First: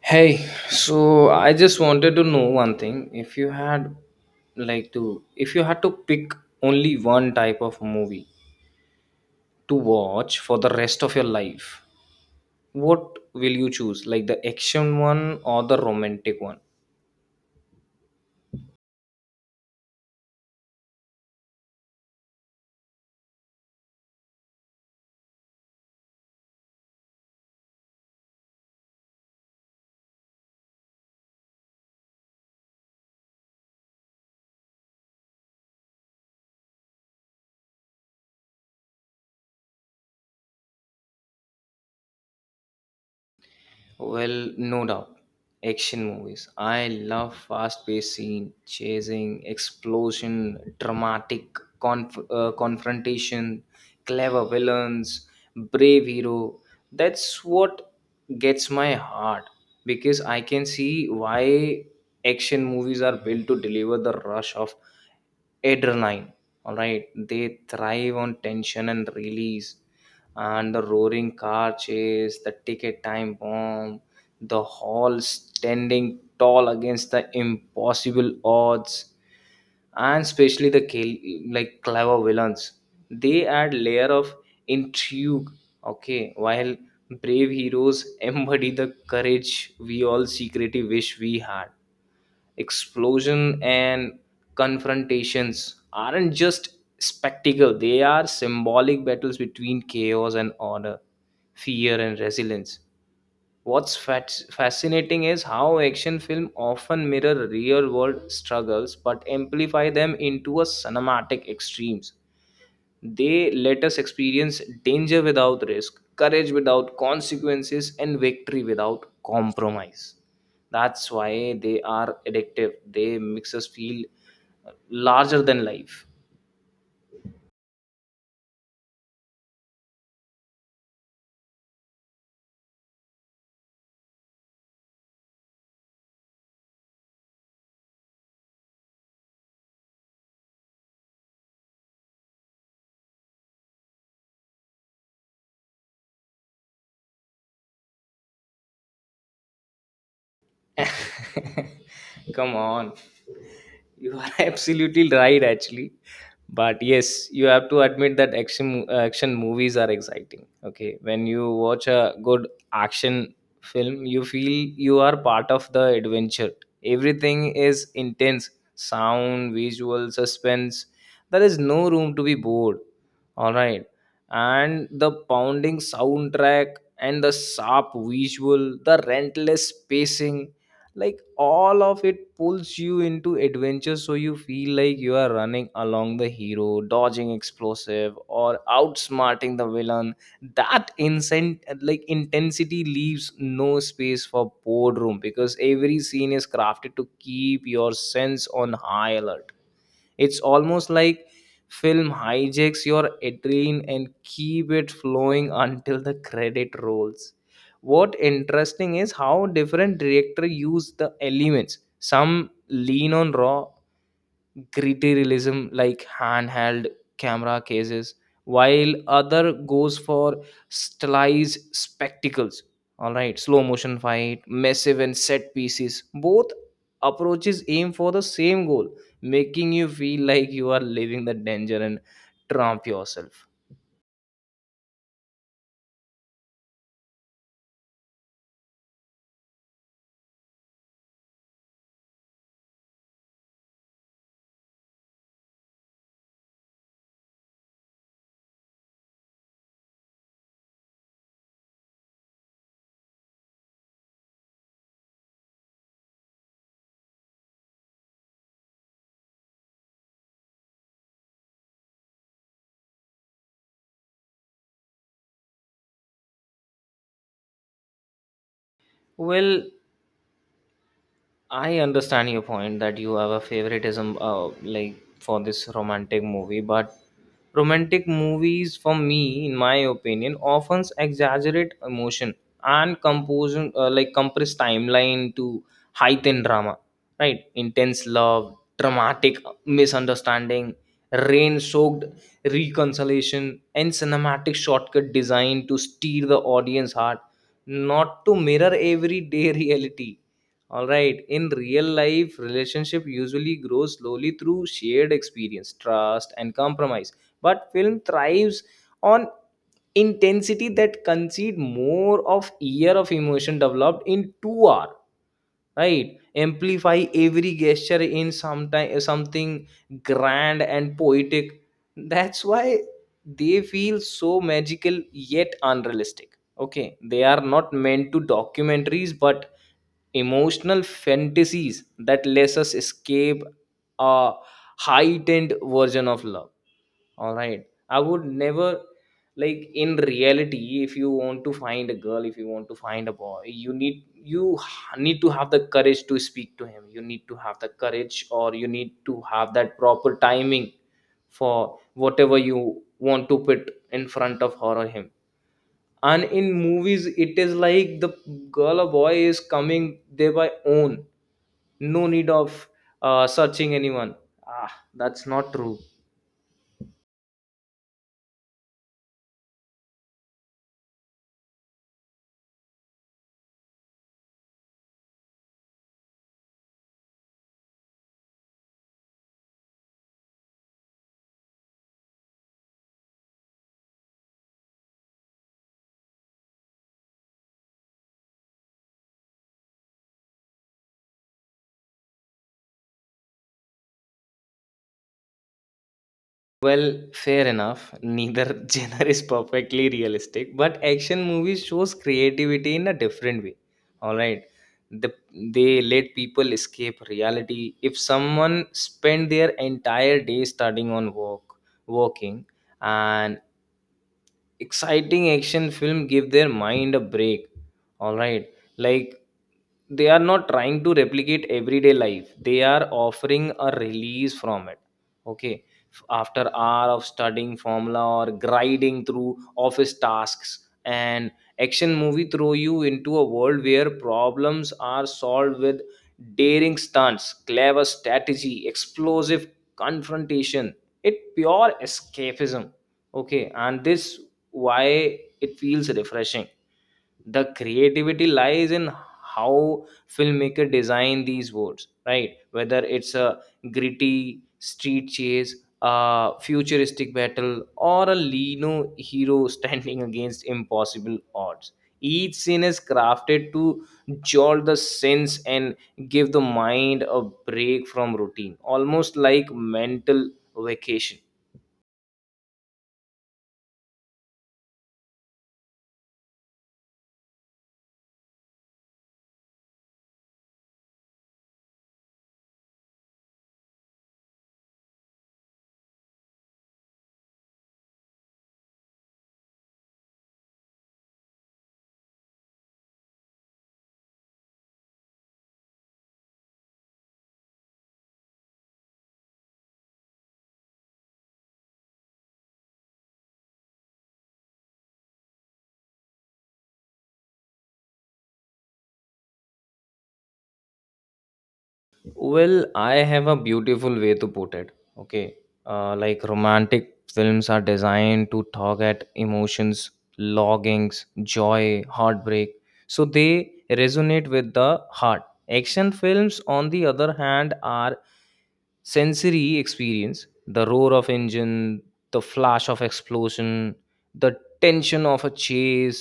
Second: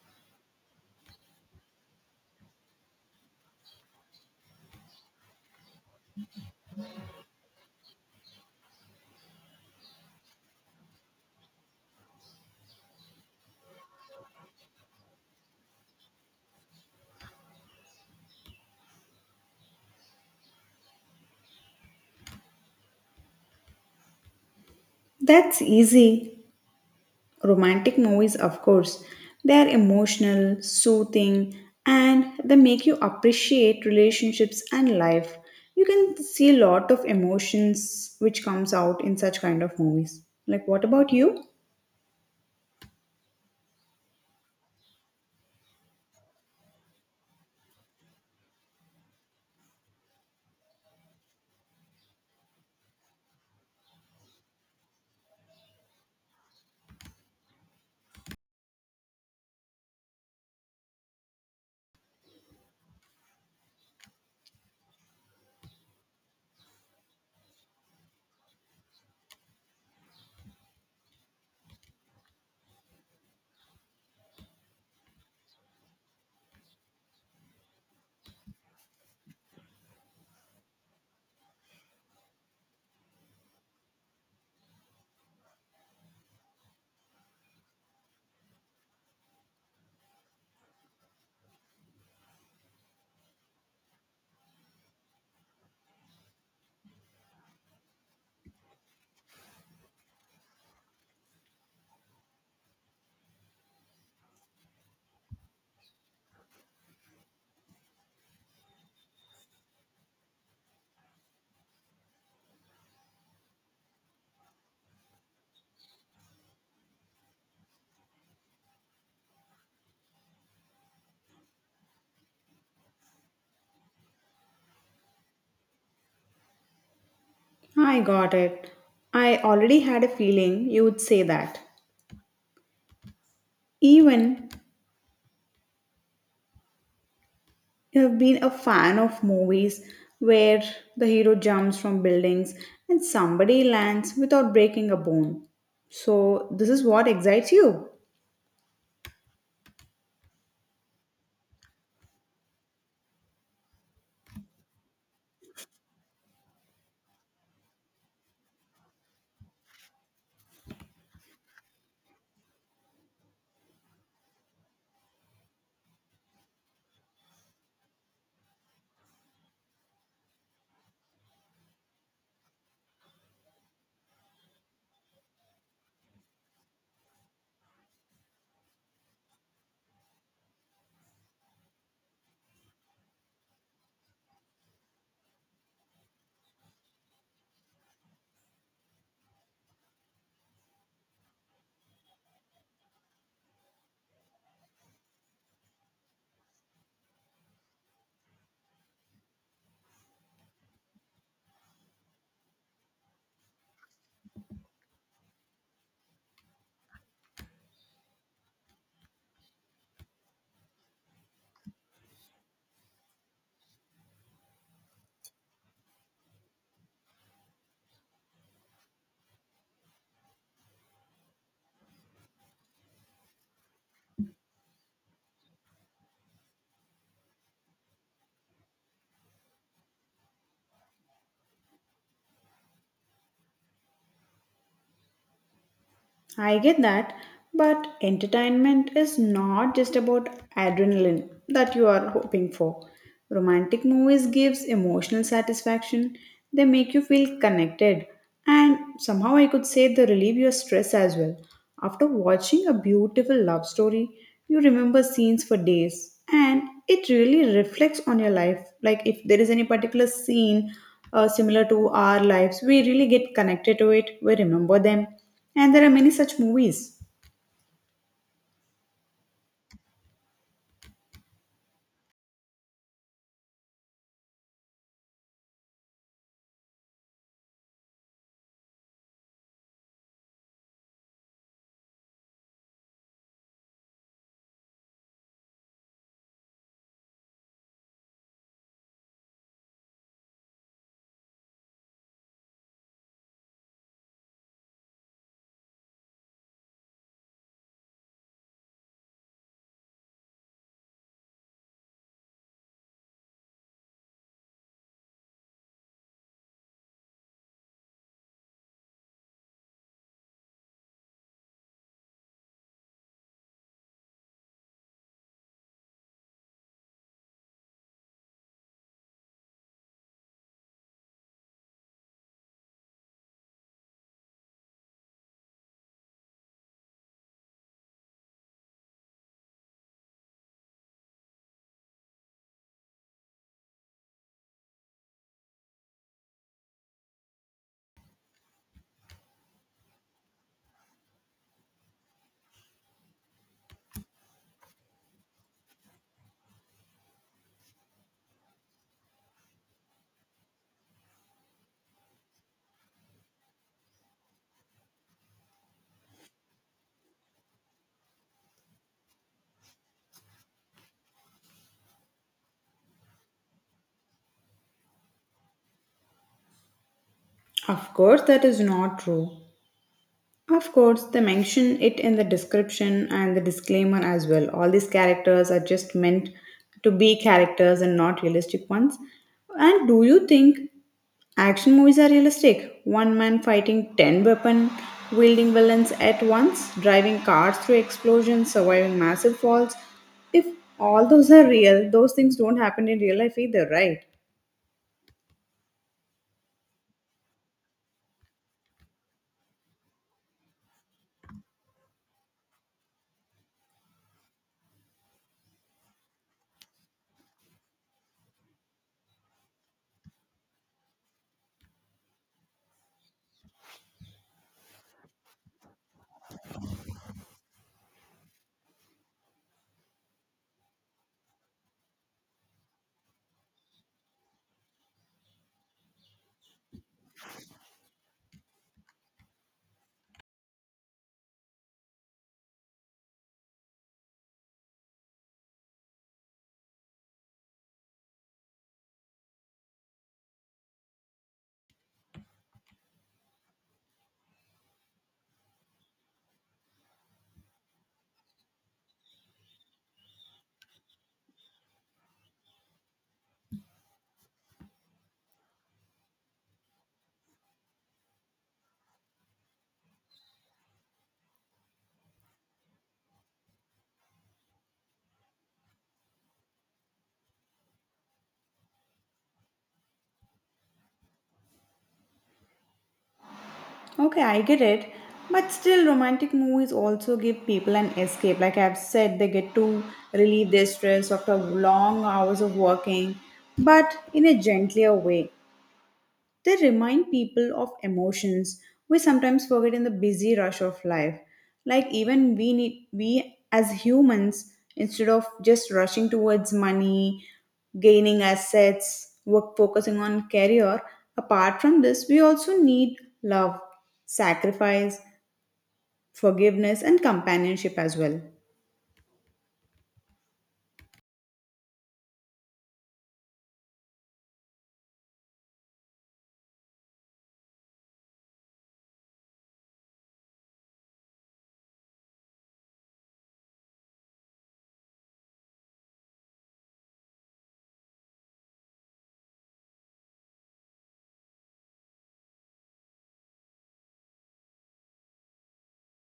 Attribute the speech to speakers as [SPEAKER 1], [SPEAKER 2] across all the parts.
[SPEAKER 1] Hey, so I just wanted to know one thing. If you had like to if you had to pick only one type of movie to watch for the rest of your life, what will you choose? Like the action one or the romantic one?
[SPEAKER 2] That's easy. Romantic movies, of course. They are emotional, soothing, and they make you appreciate relationships and life. You can see a lot of emotions which comes out in such kind of movies. Like what about you?
[SPEAKER 1] Well, no doubt. Action movies. I love fast-paced scene, chasing, explosion, dramatic confrontation, clever villains, brave hero. That's what gets my heart because I can see why action movies are built to deliver the rush of adrenaline. All right, they thrive on tension and release, and the roaring car chase, the ticket time bomb, the hall standing tall against the impossible odds, and especially the clever villains. They add layer of intrigue, okay, while brave heroes embody the courage we all secretly wish we had. Explosion and confrontations aren't just spectacle, they are symbolic battles between chaos and order, fear and resilience. What's fascinating is how action film often mirror real world struggles but amplify them into a cinematic extremes. They let us experience danger without risk, courage without consequences, and victory without compromise. That's why they are addictive. They makes us feel larger than life.
[SPEAKER 2] I got it. I already had a feeling you would say that. Even you have been a fan of movies where the hero jumps from buildings and somebody lands without breaking a bone. So, this is what excites you.
[SPEAKER 1] Come on. You are absolutely right, actually. But yes, you have to admit that action movies are exciting. Okay, when you watch a good action film, you feel you are part of the adventure. Everything is intense: sound, visual, suspense. There is no room to be bored. All right, and the pounding soundtrack and the sharp visual, the relentless pacing, like all of it pulls you into adventure, so you feel like you are running along the hero dodging explosive or outsmarting the villain. That incent like intensity leaves no space for boredom because every scene is crafted to keep your sense on high alert. It's almost like film hijacks your adrenaline and keep it flowing until the credit rolls. What interesting is how different director use the elements. Some lean on raw gritty realism like handheld camera cases, while other goes for stylized spectacles. All right, slow motion fight massive and set pieces, both approaches aim for the same goal, making you feel like you are living the danger and trump yourself.
[SPEAKER 2] I get that, but entertainment is not just about adrenaline that you are hoping for. Romantic movies gives emotional satisfaction. They make you feel connected, and somehow I could say they relieve your stress as well. After watching a beautiful love story, you remember scenes for days and it really reflects on your life. Like if there is any particular scene similar to our lives, we really get connected to it, we remember them, and there are many such movies.
[SPEAKER 1] Well, I understand your point that you have a favoritism, like for this romantic movie, but romantic movies for me in my opinion often exaggerate emotion and compose like compress timeline to heighten drama. Right, intense love, dramatic misunderstanding, rain soaked reconciliation and cinematic shortcut designed to steer the audience heart, not to mirror everyday reality. All right, in real life relationship usually grows slowly through shared experience, trust and compromise, but film thrives on intensity that concede more of year of emotion developed in 2 hour. Right, amplify every gesture in sometime something grand and poetic. That's why they feel so magical yet unrealistic. Okay, they are not meant to documentaries but emotional fantasies that lets us escape a heightened version of love. All right. I would never, like in reality, if you want to find a girl, if you want to find a boy, you need, need to have the courage to speak to him, you need to have the courage, or you need to have that proper timing for whatever you want to put in front of her or him. And in movies it is like the girl or boy is coming there by own, no need of searching anyone. Ah, that's not true.
[SPEAKER 2] Of course, that is not true. Of course, they mention it in the description and the disclaimer as well. All these characters are just meant to be characters and not realistic ones. And do you think action movies are realistic? One man fighting 10 weapon wielding villains at once, driving cars through explosions, surviving massive falls. If all those are real, those things don't happen in real life either, right?
[SPEAKER 1] Well, fair enough. Neither genre is perfectly realistic, but action movies shows creativity in a different way. All right. The, they let people escape reality. If someone spend their entire day studying on work, working, and exciting action film give their mind a break. All right, like they are not trying to replicate everyday life, they are offering a release from it. Okay, after hour of studying formula or grinding through office tasks, an action movie throw you into a world where problems are solved with daring stunts, clever strategy, explosive confrontation. It pure escapism. Okay, and this why it feels refreshing. The creativity lies in how filmmaker design these words, right, whether it's a gritty street chase, a futuristic battle, or a lino hero standing against impossible odds. Each scene is crafted to jolt the sense and give the mind a break from routine, almost like mental vacation.
[SPEAKER 2] Okay, I get it. But still, romantic movies also give people an escape. Like I've said, they get to relieve their stress after long hours of working, but in a gentler way. They remind people of emotions we sometimes forget in the busy rush of life. Like even we as humans, instead of just rushing towards money, gaining assets, work, focusing on career, apart from this we also need love, sacrifice, forgiveness, and companionship as well.
[SPEAKER 1] Well, I have a beautiful way to put it. Okay. Like romantic films are designed to tug at emotions, longings, joy, heartbreak. So they resonate with the heart. Action films, on the other hand, are sensory experience, the roar of engine, the flash of explosion, the tension of a chase.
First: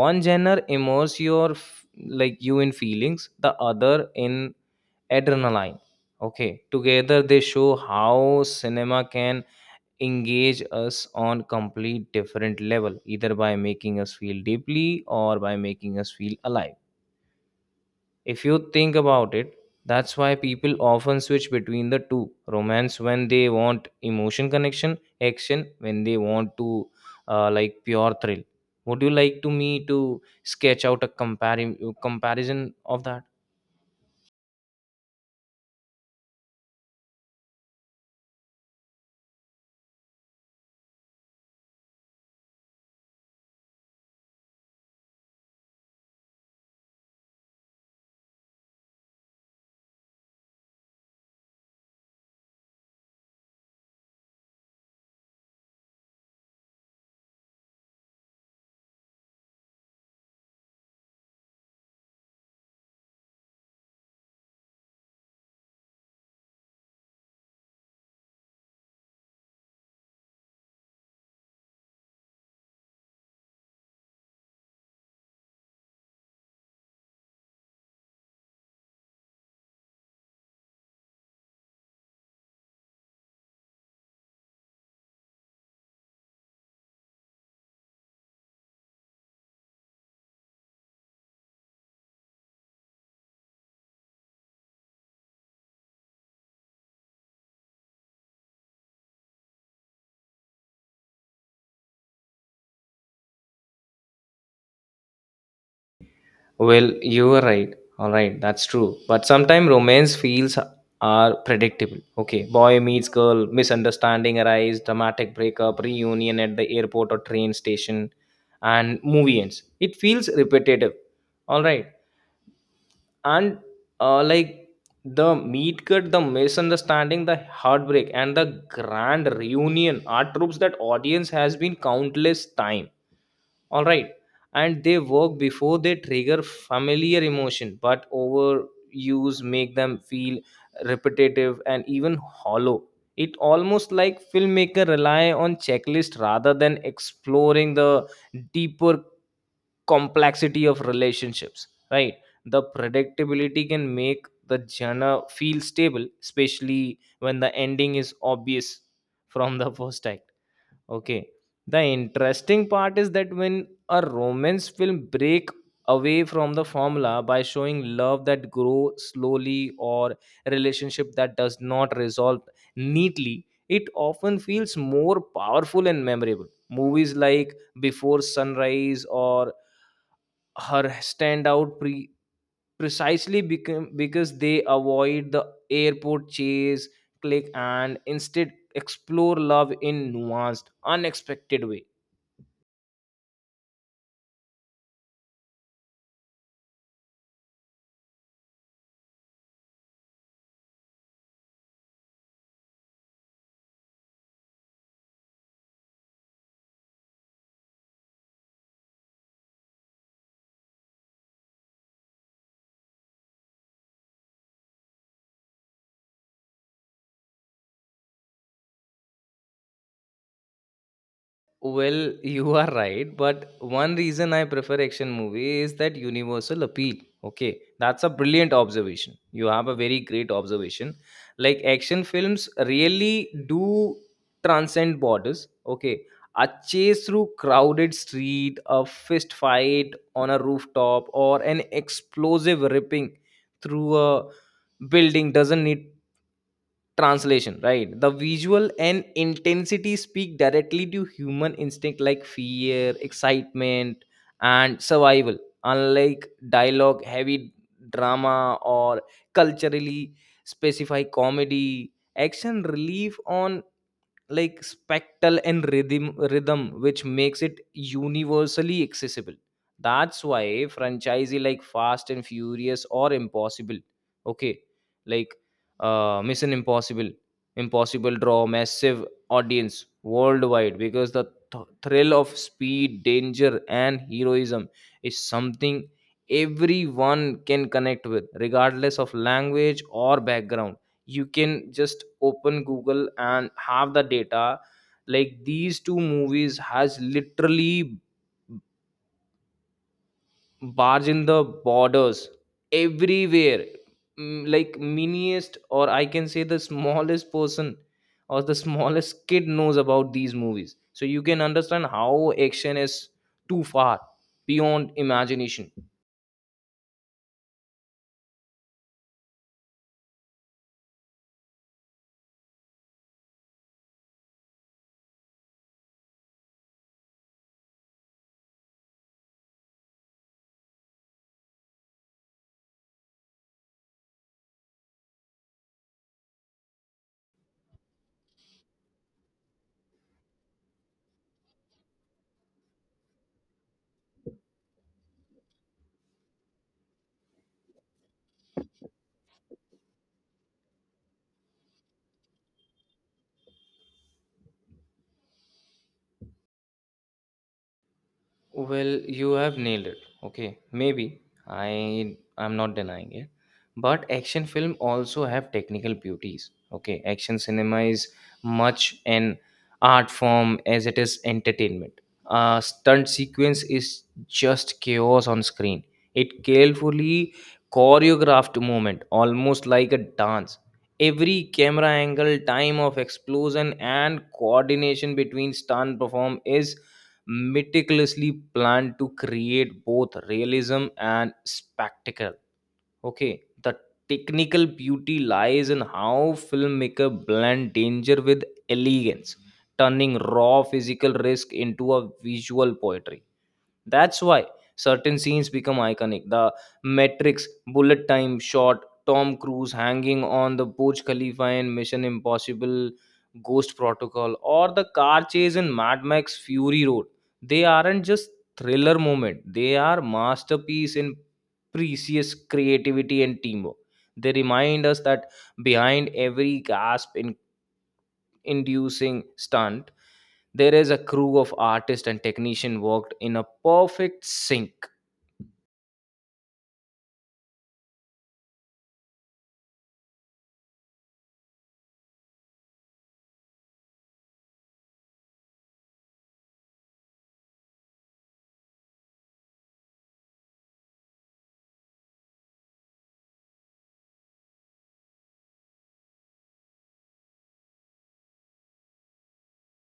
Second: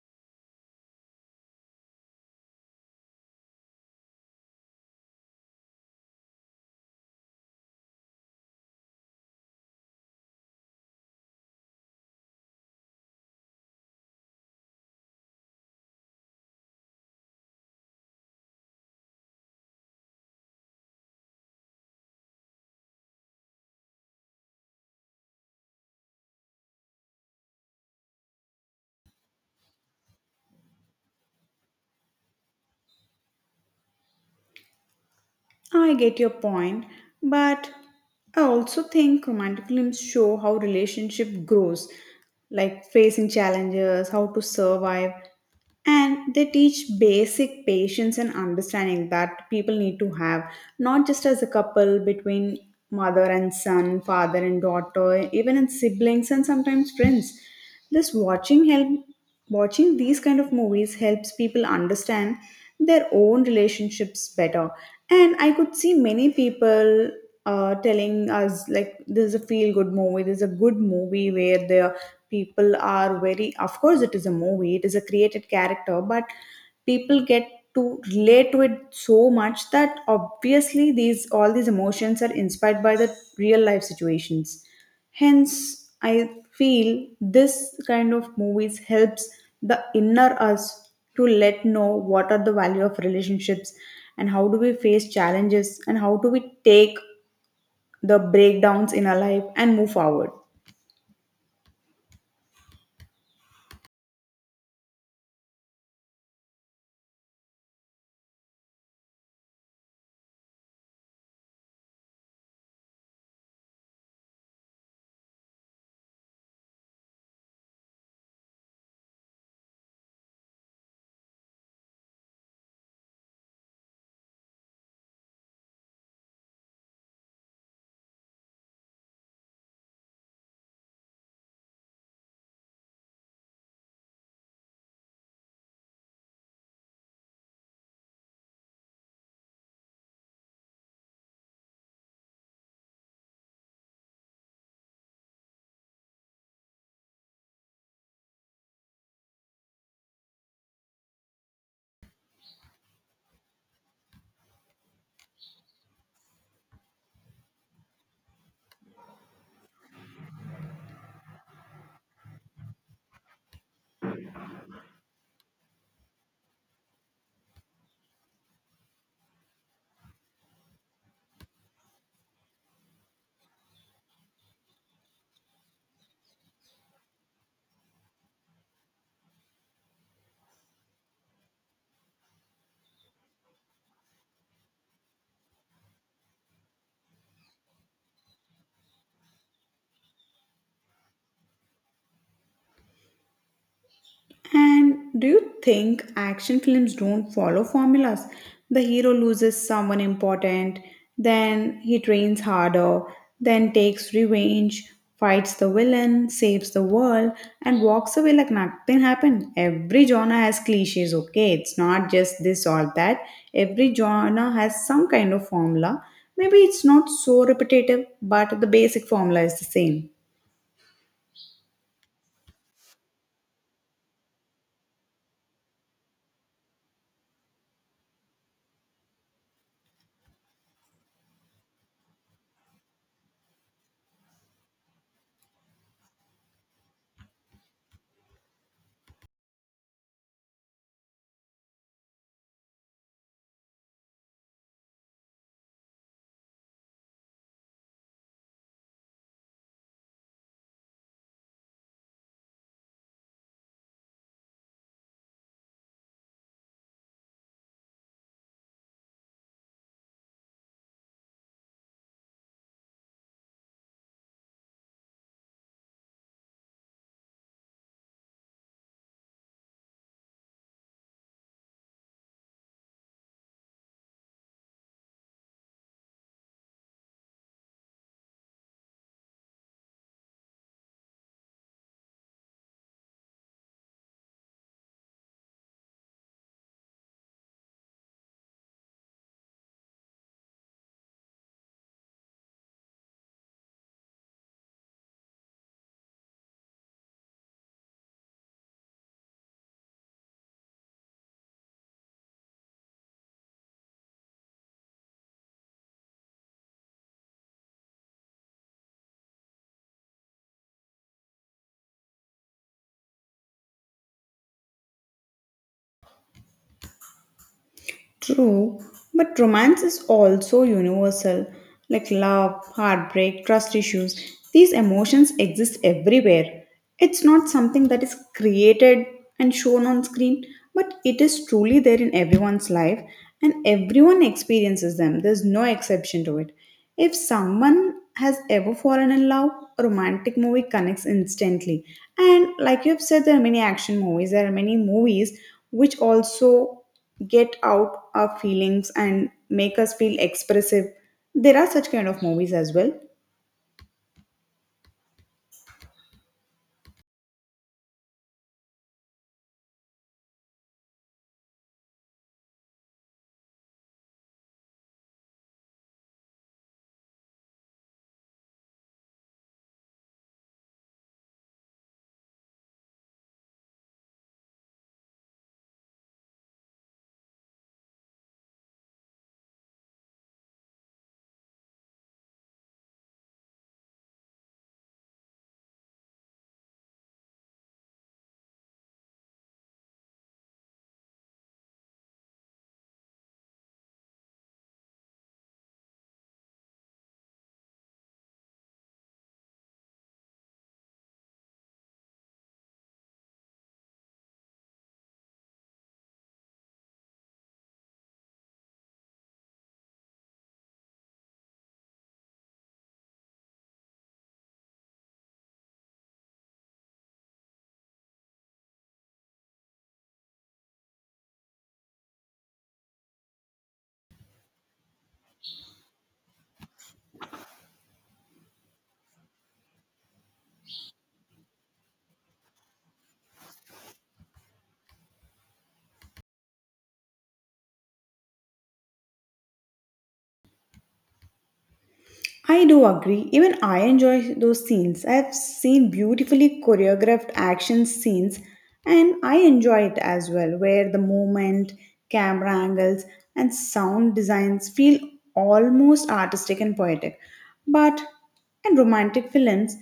[SPEAKER 1] One genre immerse your f- like you in feelings, the other in adrenaline. Okay, together they show how cinema can engage us on complete different level, either by making us feel deeply or by making us feel alive. If you think about it, that's why people often switch between the two, romance when they want emotion connection, action when they want to pure thrill. Would you like to me to sketch out a comparison of that?
[SPEAKER 2] I get your point, but I also think romantic films show how relationship grows, like facing challenges, how to survive, and they teach basic patience and understanding that people need to have, not just as a couple, between mother and son, father and daughter, even in siblings and sometimes friends. This watching help Watching these kind of movies helps people understand their own relationships better, and I could see many people telling us like this is a feel good movie. This is a good movie where the people are very. Of course, it is a movie. It is a created character, but people get to relate to it so much that obviously these all these emotions are inspired by the real life situations. Hence, I feel this kind of movies helps the inner us to let know what are the value of relationships, and how do we face challenges, and how do we take the breakdowns in our life and move forward.
[SPEAKER 1] Well, you are right. All right, that's true. But sometimes romance feels are predictable. Okay, boy meets girl, misunderstanding arise, dramatic breakup, reunion at the airport or train station, and movie ends. It feels repetitive. All right, and uh, like the meet cut, the misunderstanding, the heartbreak, and the grand reunion are tropes that audience has been countless time. All right, and they work before they trigger familiar emotion, but overuse make them feel repetitive and even hollow. It almost like filmmaker rely on checklist rather than exploring the deeper complexity of relationships. Right, the predictability can make the genre feel stable, especially when the ending is obvious from the first time. Okay. The interesting part is that when a romance film break away from the formula by showing love that grows slowly or relationship that does not resolve neatly, it often feels more powerful and memorable. Movies like Before Sunrise or Her stand out precisely become because they avoid the airport chase, click, and instead explore love in nuanced, unexpected way.
[SPEAKER 2] And do you think action films don't follow formulas? The hero loses someone important, then he trains harder, then takes revenge, fights the villain, saves the world, and walks away like nothing happened. Every genre has cliches, okay? It's not just this or that. Every genre has some kind of formula. Maybe it's not so repetitive, but the basic formula is the same.
[SPEAKER 1] Well, you are right, but one reason I prefer action movie is that universal appeal. Okay, that's a brilliant observation. You have a very great observation. Like action films really do transcend borders. Okay, a chase through crowded street, a fist fight on a rooftop, or an explosive ripping through a building doesn't need translation. Right, the visual and intensity speak directly to human instinct like fear, excitement and survival. Unlike dialogue heavy drama or culturally specified comedy, action relief on like spectral and rhythm, which makes it universally accessible. That's why franchisee like fast and furious or impossible, okay, like mission impossible draw massive audience worldwide because the thrill of speed, danger and heroism is something everyone can connect with regardless of language or background. You can just open google and have the data, like these two movies has literally barged in the borders everywhere. Mm, like miniest, or I can say the smallest person or the smallest kid knows about these movies, so you can understand how action is too far beyond imagination.
[SPEAKER 2] True, but romance is also universal, like love, heartbreak, trust issues. These emotions exist everywhere. It's not something that is created and shown on screen, but it is truly there in everyone's life and everyone experiences them. There's no exception to it. If someone has ever fallen in love, a romantic movie connects instantly. And like you've said, there are many action movies, there are many movies which also get out our feelings and make us feel expressive. There are such kind of movies as well.
[SPEAKER 1] Well, you have nailed it. Okay, maybe I'm not denying it, but action film also have technical beauties. Okay, action cinema is much an art form as it is entertainment. A stunt sequence is just chaos on screen. It carefully choreographed movement, almost like a dance. Every camera angle, time of explosion, and coordination between stunt perform is meticulously planned to create both realism and spectacle. Okay, the technical beauty lies in how filmmaker blend danger with elegance, turning raw physical risk into a visual poetry. That's why certain scenes become iconic. The Matrix, Bullet Time shot, Tom Cruise hanging on the Burj Khalifa in Mission Impossible, Ghost Protocol, or the car chase in Mad Max Fury Road. They aren't just thriller moment. They are masterpiece in precious creativity and teamwork. They remind us that behind every gasp in inducing stunt there is a crew of artists and technician worked in a perfect sync.
[SPEAKER 2] I do agree. Even I enjoy those scenes. I have seen beautifully choreographed action scenes and I enjoy it as well, where the movement, camera angles, and sound designs feel almost artistic and poetic. But in romantic films,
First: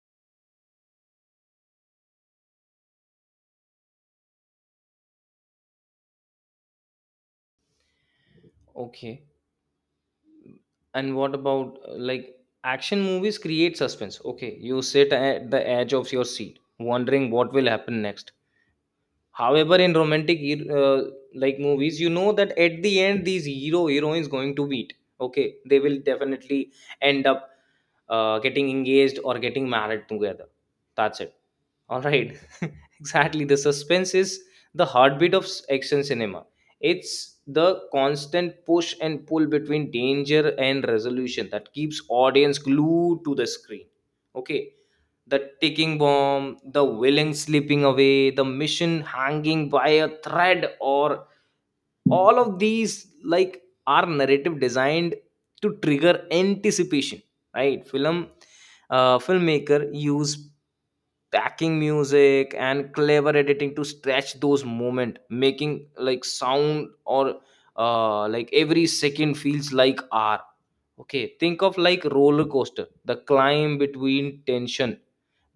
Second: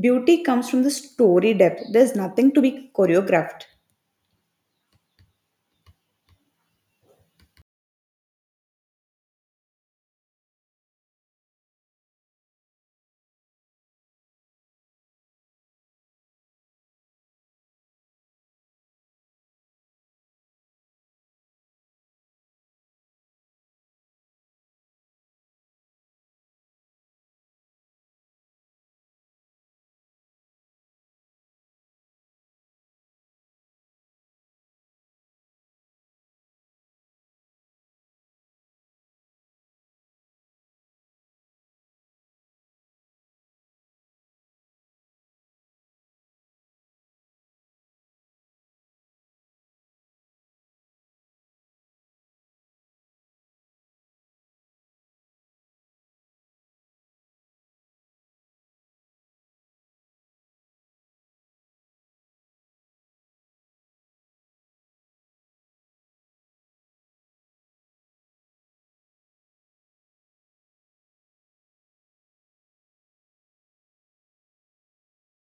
[SPEAKER 2] beauty comes from the story depth. There's nothing to be choreographed.
[SPEAKER 1] Okay, and what about action movies create suspense? Okay, you sit at the edge of your seat wondering what will happen next. However, in romantic movies, you know that at the end these hero heroines going to meet. Okay, they will definitely end up getting engaged or getting married together, that's it. All right, exactly. The suspense is the heartbeat of action cinema. It's the constant push and pull between danger and resolution that keeps audience glued to the screen. Okay, the ticking bomb, the villain slipping away, the mission hanging by a thread, or all of these like are narrative designed to trigger anticipation. Right, filmmaker use backing music and clever editing to stretch those moment making like sound or like every second feels like hour. Okay, think of like roller coaster, the climb between tension,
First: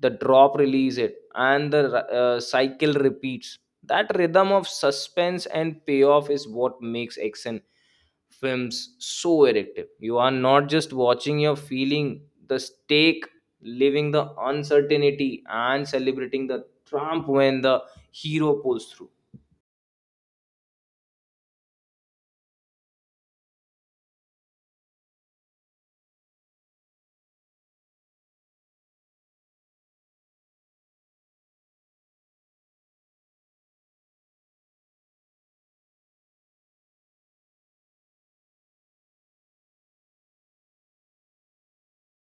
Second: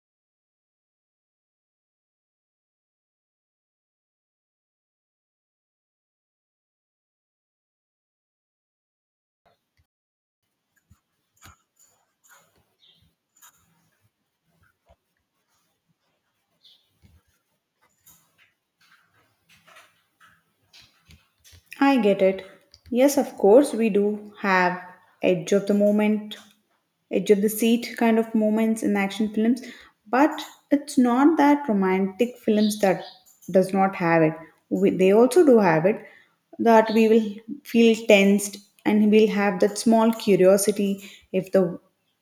[SPEAKER 1] the drop release it, and the cycle repeats. That rhythm of suspense and payoff is what makes action films so addictive. You are not just watching, you're feeling the stake, living the uncertainty, and celebrating the triumph when the hero pulls through.
[SPEAKER 2] I get it. Yes, of course, we do have edge of the moment, edge of the seat kind of moments in action films, but it's not that romantic films that does not have it. We, they also do have it, that we will feel tensed and we'll have that small curiosity. If the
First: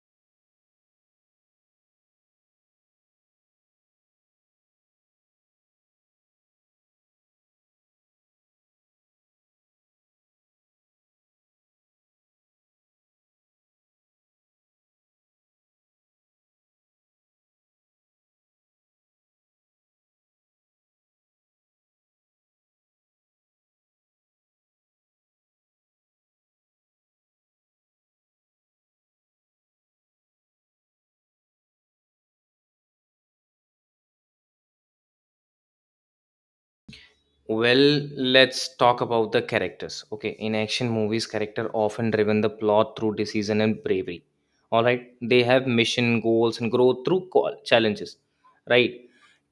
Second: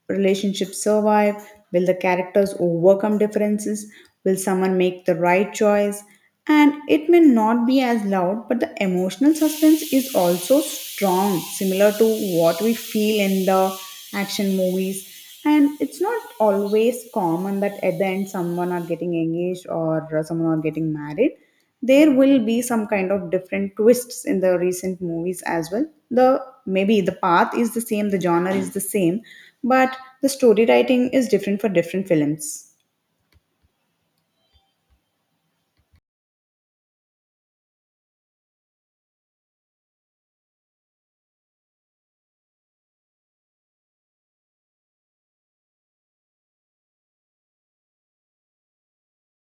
[SPEAKER 2] relationships survive? Will the characters overcome differences? Will someone make the right choice? And it may not be as loud, but the emotional suspense is also strong, similar to what we feel in the action movies. And it's not always common that at the end someone are getting engaged or someone are getting married. There will be some kind of different twists in the recent movies as well. The Maybe the path is the same, the genre is the same, but the story writing is different for different films.
[SPEAKER 1] Well, let's talk about the characters. Okay, in action movies, character often driven the plot through decision and bravery. All right, they have mission, goals, and growth through call, challenges. Right,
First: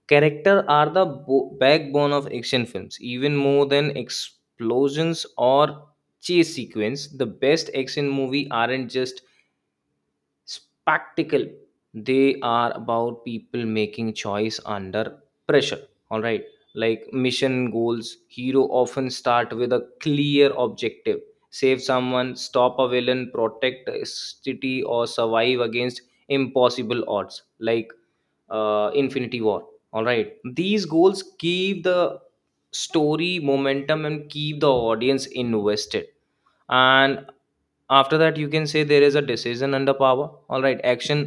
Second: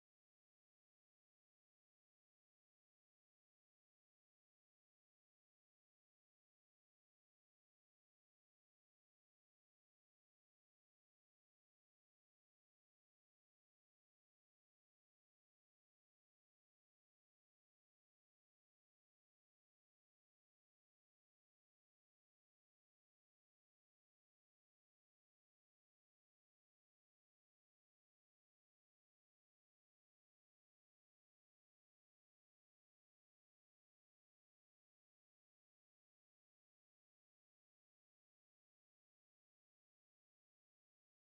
[SPEAKER 1] character are the backbone of action films. Even more than explosions or chase sequence, the best action movie aren't just spectacle, they are about people making choice under pressure. All right, like mission goals, hero often start with a clear objective, save someone, stop a villain, protect a city, or survive against impossible odds like infinity war. All right, these goals keep the story momentum and keep the audience invested. And after that you can say there is a decision under power. All right, action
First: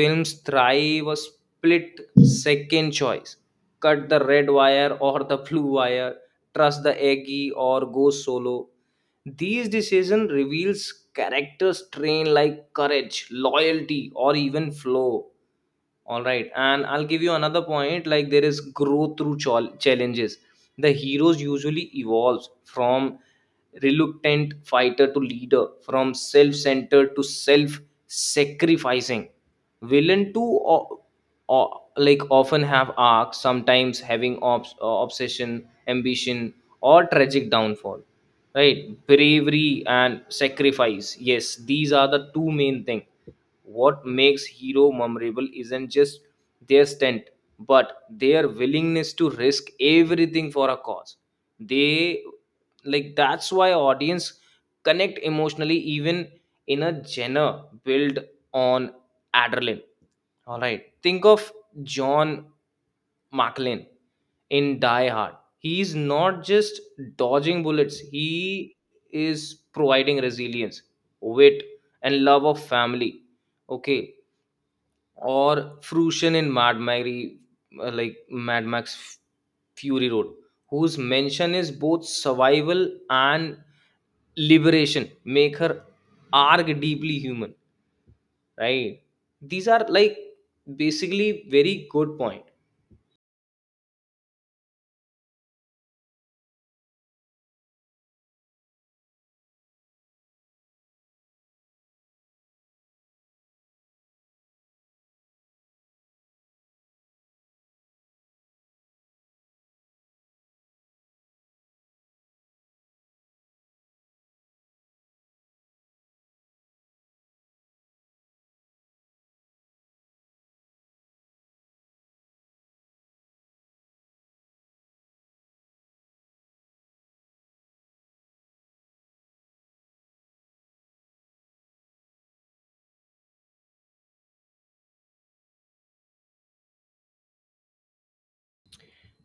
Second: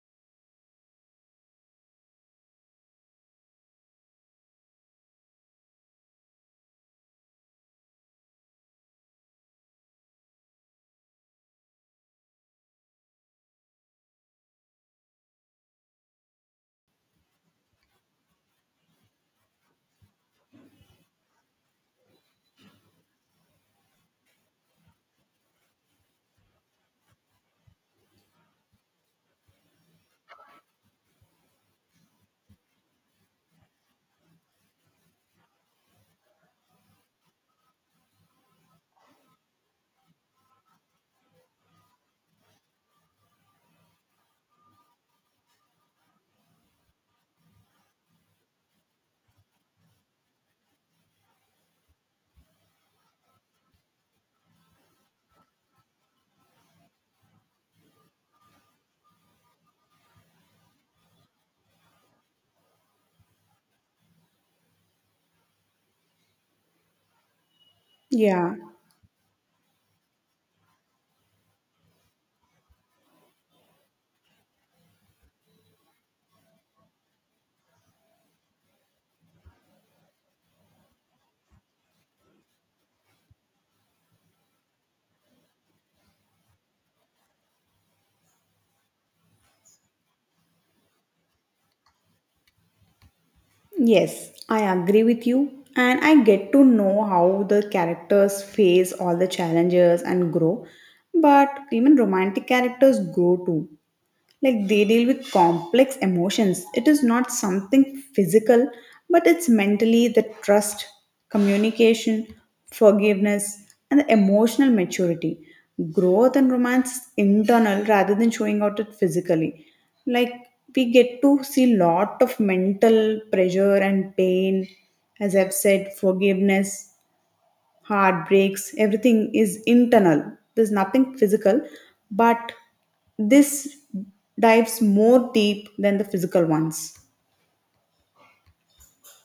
[SPEAKER 1] films thrive a split second choice, cut the red wire or the blue wire, trust the eggy or go solo, these decision reveals characters trained like courage, loyalty, or even flow. All right, and I'll give you another point like there is growth through challenges. The heroes usually evolves from reluctant fighter to leader, from self-centered to self-sacrificing. Villain too, like often have arcs, sometimes having obsession, ambition, or tragic downfall. Right, bravery and sacrifice. Yes, these are the two main things what makes Hero memorable isn't just their stunt, but their willingness to risk everything for a cause. They like that's why audience connect emotionally even in a genre built on adrenaline. All right. Think of John McClane in Die Hard. He's not just dodging bullets,
[SPEAKER 2] Yeah.
[SPEAKER 1] he is providing resilience, wit, and love of family. Okay. Or Fruition in Mad Mary, like Mad Max Fury Road, whose mention is both survival and liberation, make her arc deeply human. Right. These are like basically very good point.
[SPEAKER 2] Yes, I agree with you. And I get to know how the characters face all the challenges and grow. But even romantic characters grow too. Like they deal with complex emotions. It is not something physical, but it's mentally the trust, communication, forgiveness, and the emotional maturity. Growth and romance is internal rather than showing out it physically. Like we get to see lot of mental pressure and pain. As I've said, forgiveness, heartbreaks, everything is internal. There's nothing physical, but this dives more deep than the physical ones.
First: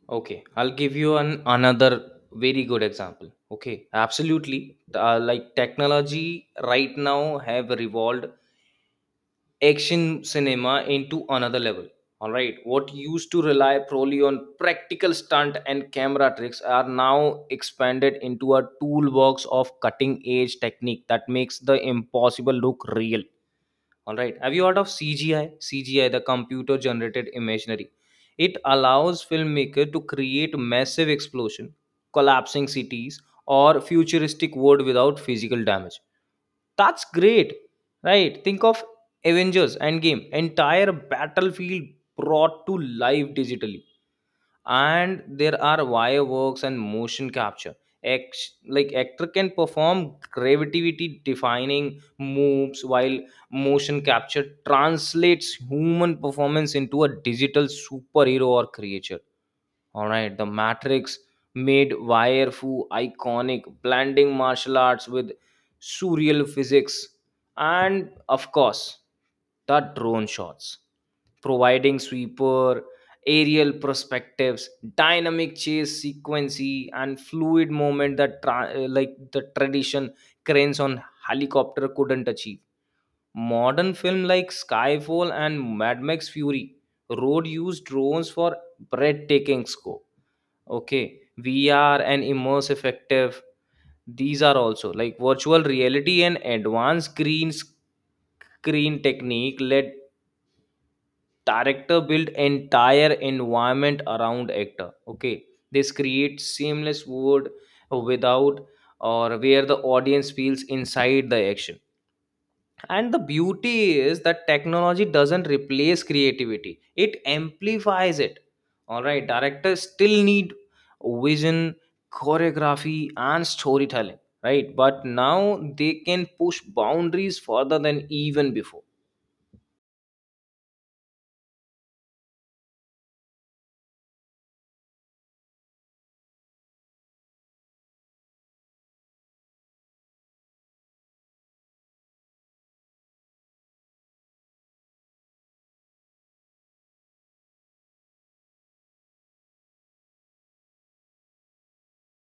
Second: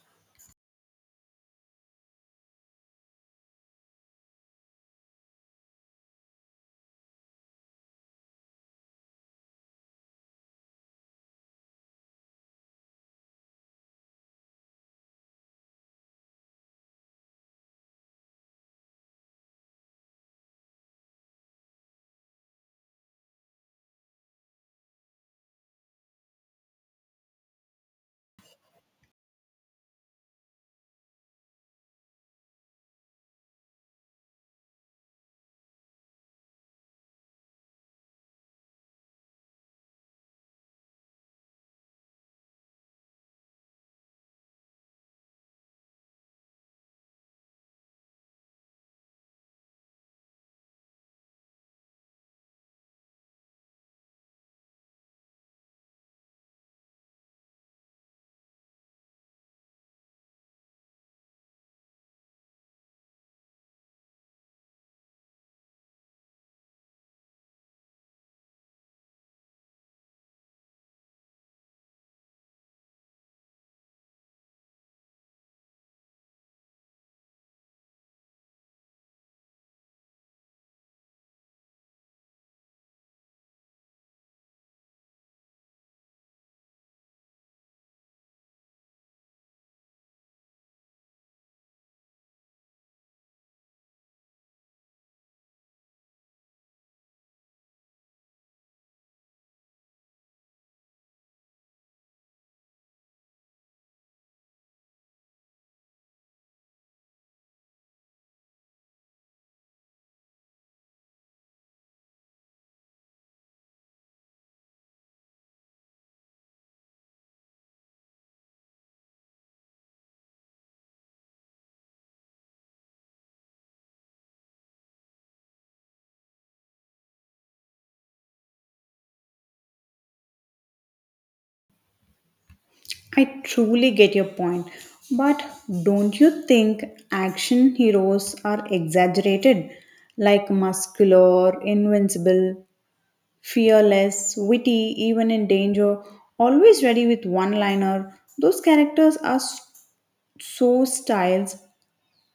[SPEAKER 1] Okay, I'll give you an another very good example. Okay, absolutely. Like technology right now have evolved action cinema into another level. All right, what used to rely purely on practical stunt and camera tricks are now expanded into a toolbox of cutting edge technique that makes the impossible look real. All right. Have you heard of CGI? CGI, the computer generated imaginary. It allows filmmaker to create massive explosion, collapsing cities, or futuristic world without physical damage. That's great, right? Think of Avengers Endgame, entire battlefield brought to life digitally. And there are wireworks and motion capture. Act like actor can perform gravity defining moves while motion capture translates human performance into a digital superhero or creature. All right, The Matrix made Wire Fu iconic, blending martial arts with surreal physics, and of course, the drone shots, providing sweeper, aerial perspectives, dynamic chase sequence, and fluid movement that like the tradition cranes on helicopter couldn't achieve. Modern film like Skyfall and Mad Max Fury Road used drones for breathtaking scope. Okay, VR and immersive effective. These are also like virtual reality and advanced screen technique let director build entire environment around actor. Okay, this creates seamless world without, or where the audience feels inside the action. And the beauty is that technology doesn't replace creativity, it amplifies it. All right, directors still need vision, choreography, and storytelling, right? But now they can push boundaries further than even before.
[SPEAKER 2] I truly get your point, but don't you think action heroes are exaggerated? Like muscular, invincible, fearless, witty, even in danger, always ready with one liner. Those characters are so styles,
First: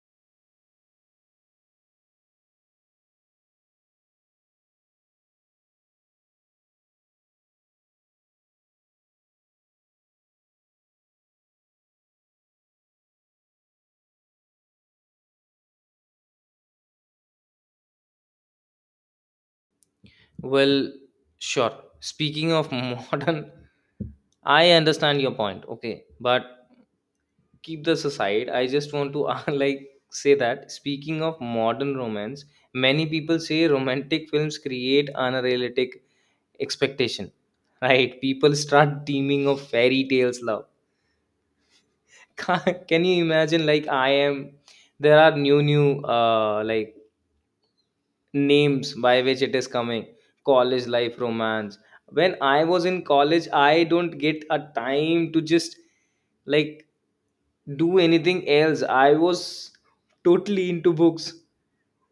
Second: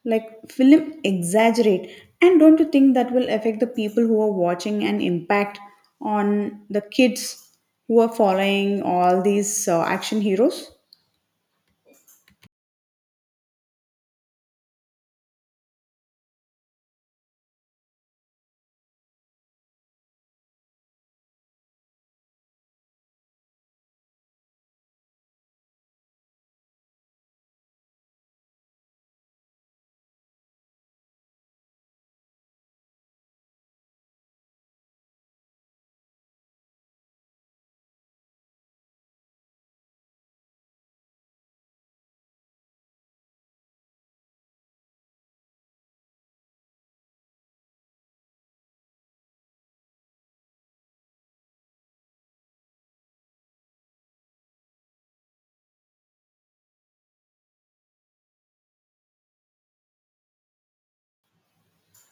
[SPEAKER 2] like film exaggerate, and don't you think that will affect the people who are watching and impact on the kids who are following all these action heroes?
[SPEAKER 1] Well, sure. Speaking of modern, I understand your point, okay, but keep this aside, I just want to like say that speaking of modern romance, many people say romantic films create unrealistic expectation. Right, people start dreaming of fairy tales love. Can you imagine like I am, there are new uh like names by which it is coming, college life romance. When I was in college I don't get a time to just like do anything else. I was totally into books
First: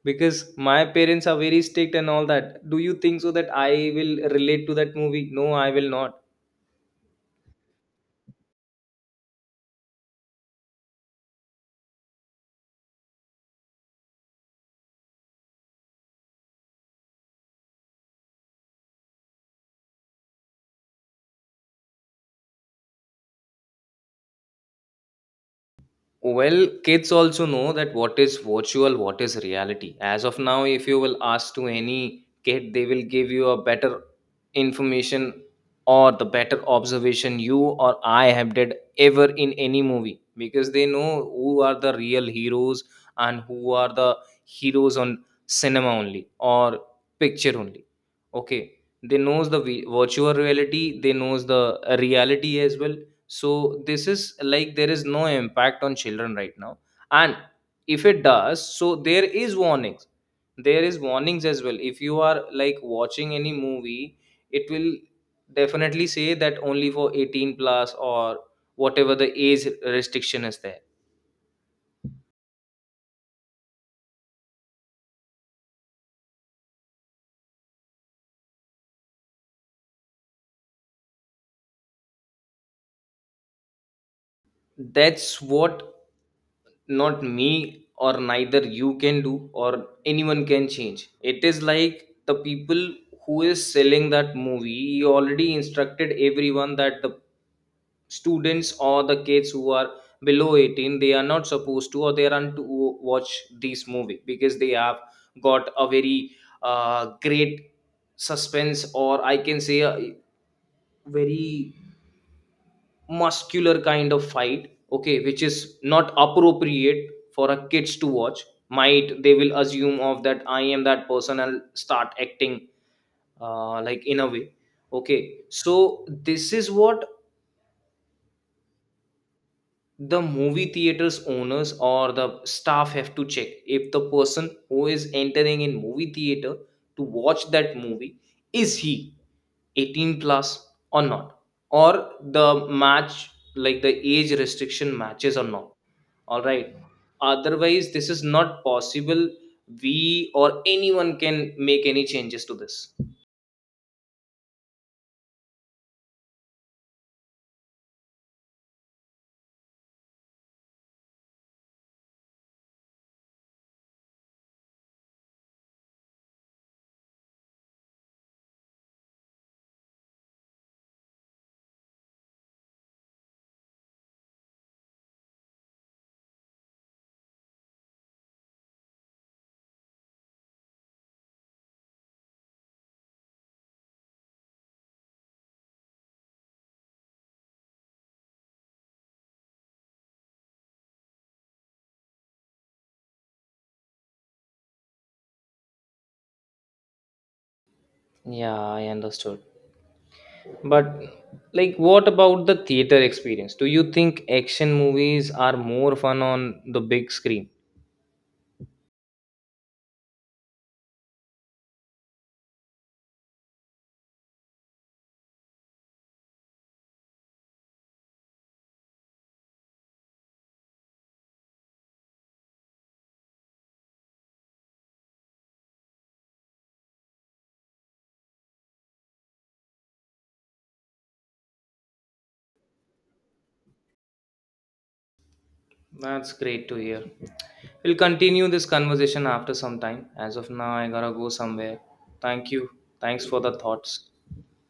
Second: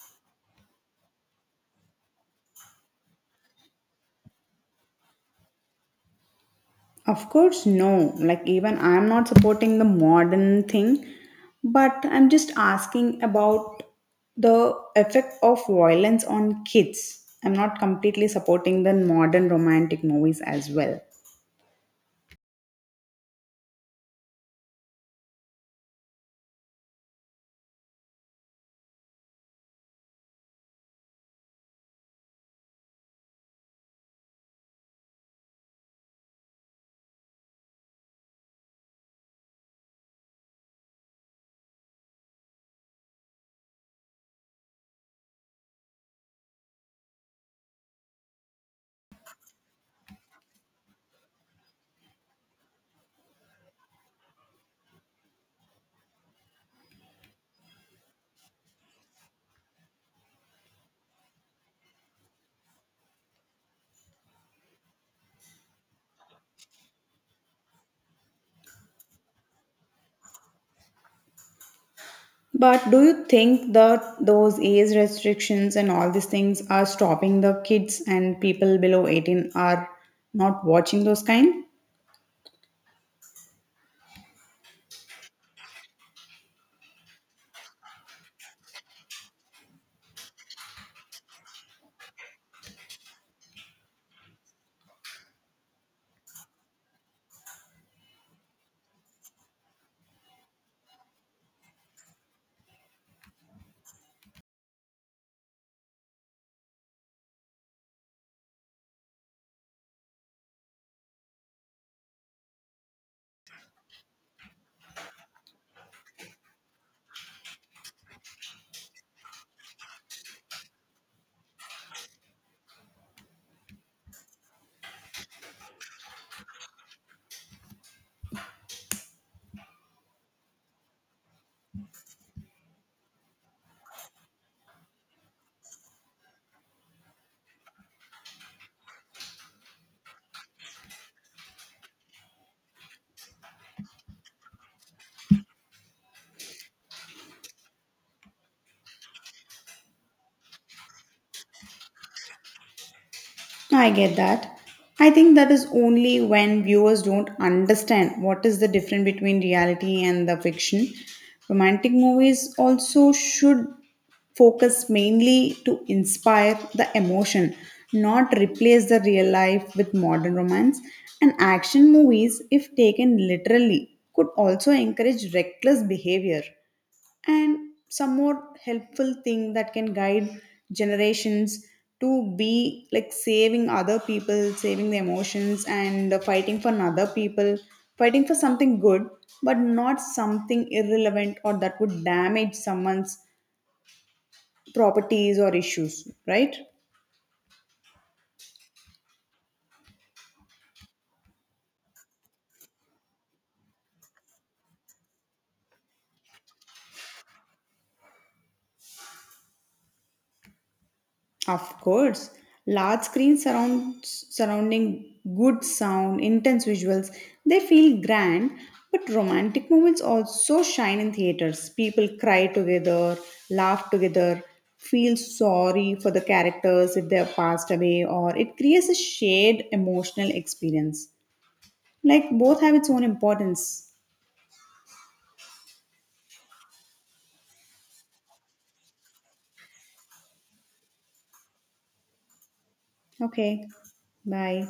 [SPEAKER 1] because my parents are very strict and all that. Do you think so that I will relate to that movie? No, I will not.
[SPEAKER 2] Of course no, like even I'm not supporting the modern thing, but I'm just asking about the effect of violence on kids. I'm not completely supporting the modern romantic movies as well.
[SPEAKER 1] Well, kids also know that what is virtual, what is reality. As of now, if you will ask to any kid, they will give you a better information or the better observation you or I have did ever in any movie, because they know who are the real heroes and who are the heroes on cinema only or picture only. Okay, they knows the virtual reality, they knows the reality as well. So this is like there is no impact on children right now. And if it does so there is warnings, there is warnings as well. If you are like watching any movie, it will definitely say that only for 18 plus or whatever the age restriction is there.
[SPEAKER 2] But do you think that those age restrictions and all these things are stopping the kids, and people below 18 are not watching those kind?
[SPEAKER 1] That's what, not me or neither you can do or anyone can change. It is like the people who is selling that movie, he already instructed everyone that the students or the kids who are below 18, they are not supposed to or they aren't to watch this movie because they have got a very great suspense, or I can say a very muscular kind of fight. Okay, which is not appropriate for a kids to watch, might they will assume of that I am that person and start acting like in a way. Okay, so this is what the movie theaters owners or the staff have to check, if the person who is entering in movie theater to watch that movie is he 18 plus or not, or the match like the age restriction matches or not. All right, otherwise this is not possible we or anyone can make any changes to this.
[SPEAKER 2] I get that. I think that is only when viewers don't understand what is the difference between reality and the fiction. Romantic movies also should focus mainly to inspire the emotion, not replace the real life with modern romance. And action movies, if taken literally, could also encourage reckless behavior, and some more helpful thing that can guide generations to be like saving other people, saving the emotions, and fighting for other people, fighting for something good, but not something irrelevant or that would damage someone's properties or issues, right?
[SPEAKER 1] Yeah, I understood. But like what about the theater experience? Do you think action movies are more fun on the big screen?
[SPEAKER 2] Of course, large screens surround, surrounding good sound, intense visuals, they feel grand, but romantic moments also shine in theaters. People cry together, laugh together, feel sorry for the characters if they have passed away, or it creates a shared emotional experience. Like both have its own importance.
[SPEAKER 1] That's great to hear. We'll continue this conversation after some time. As of now, I gotta go somewhere. Thank you. Thanks for the
[SPEAKER 2] Okay,
[SPEAKER 1] thoughts.
[SPEAKER 2] bye.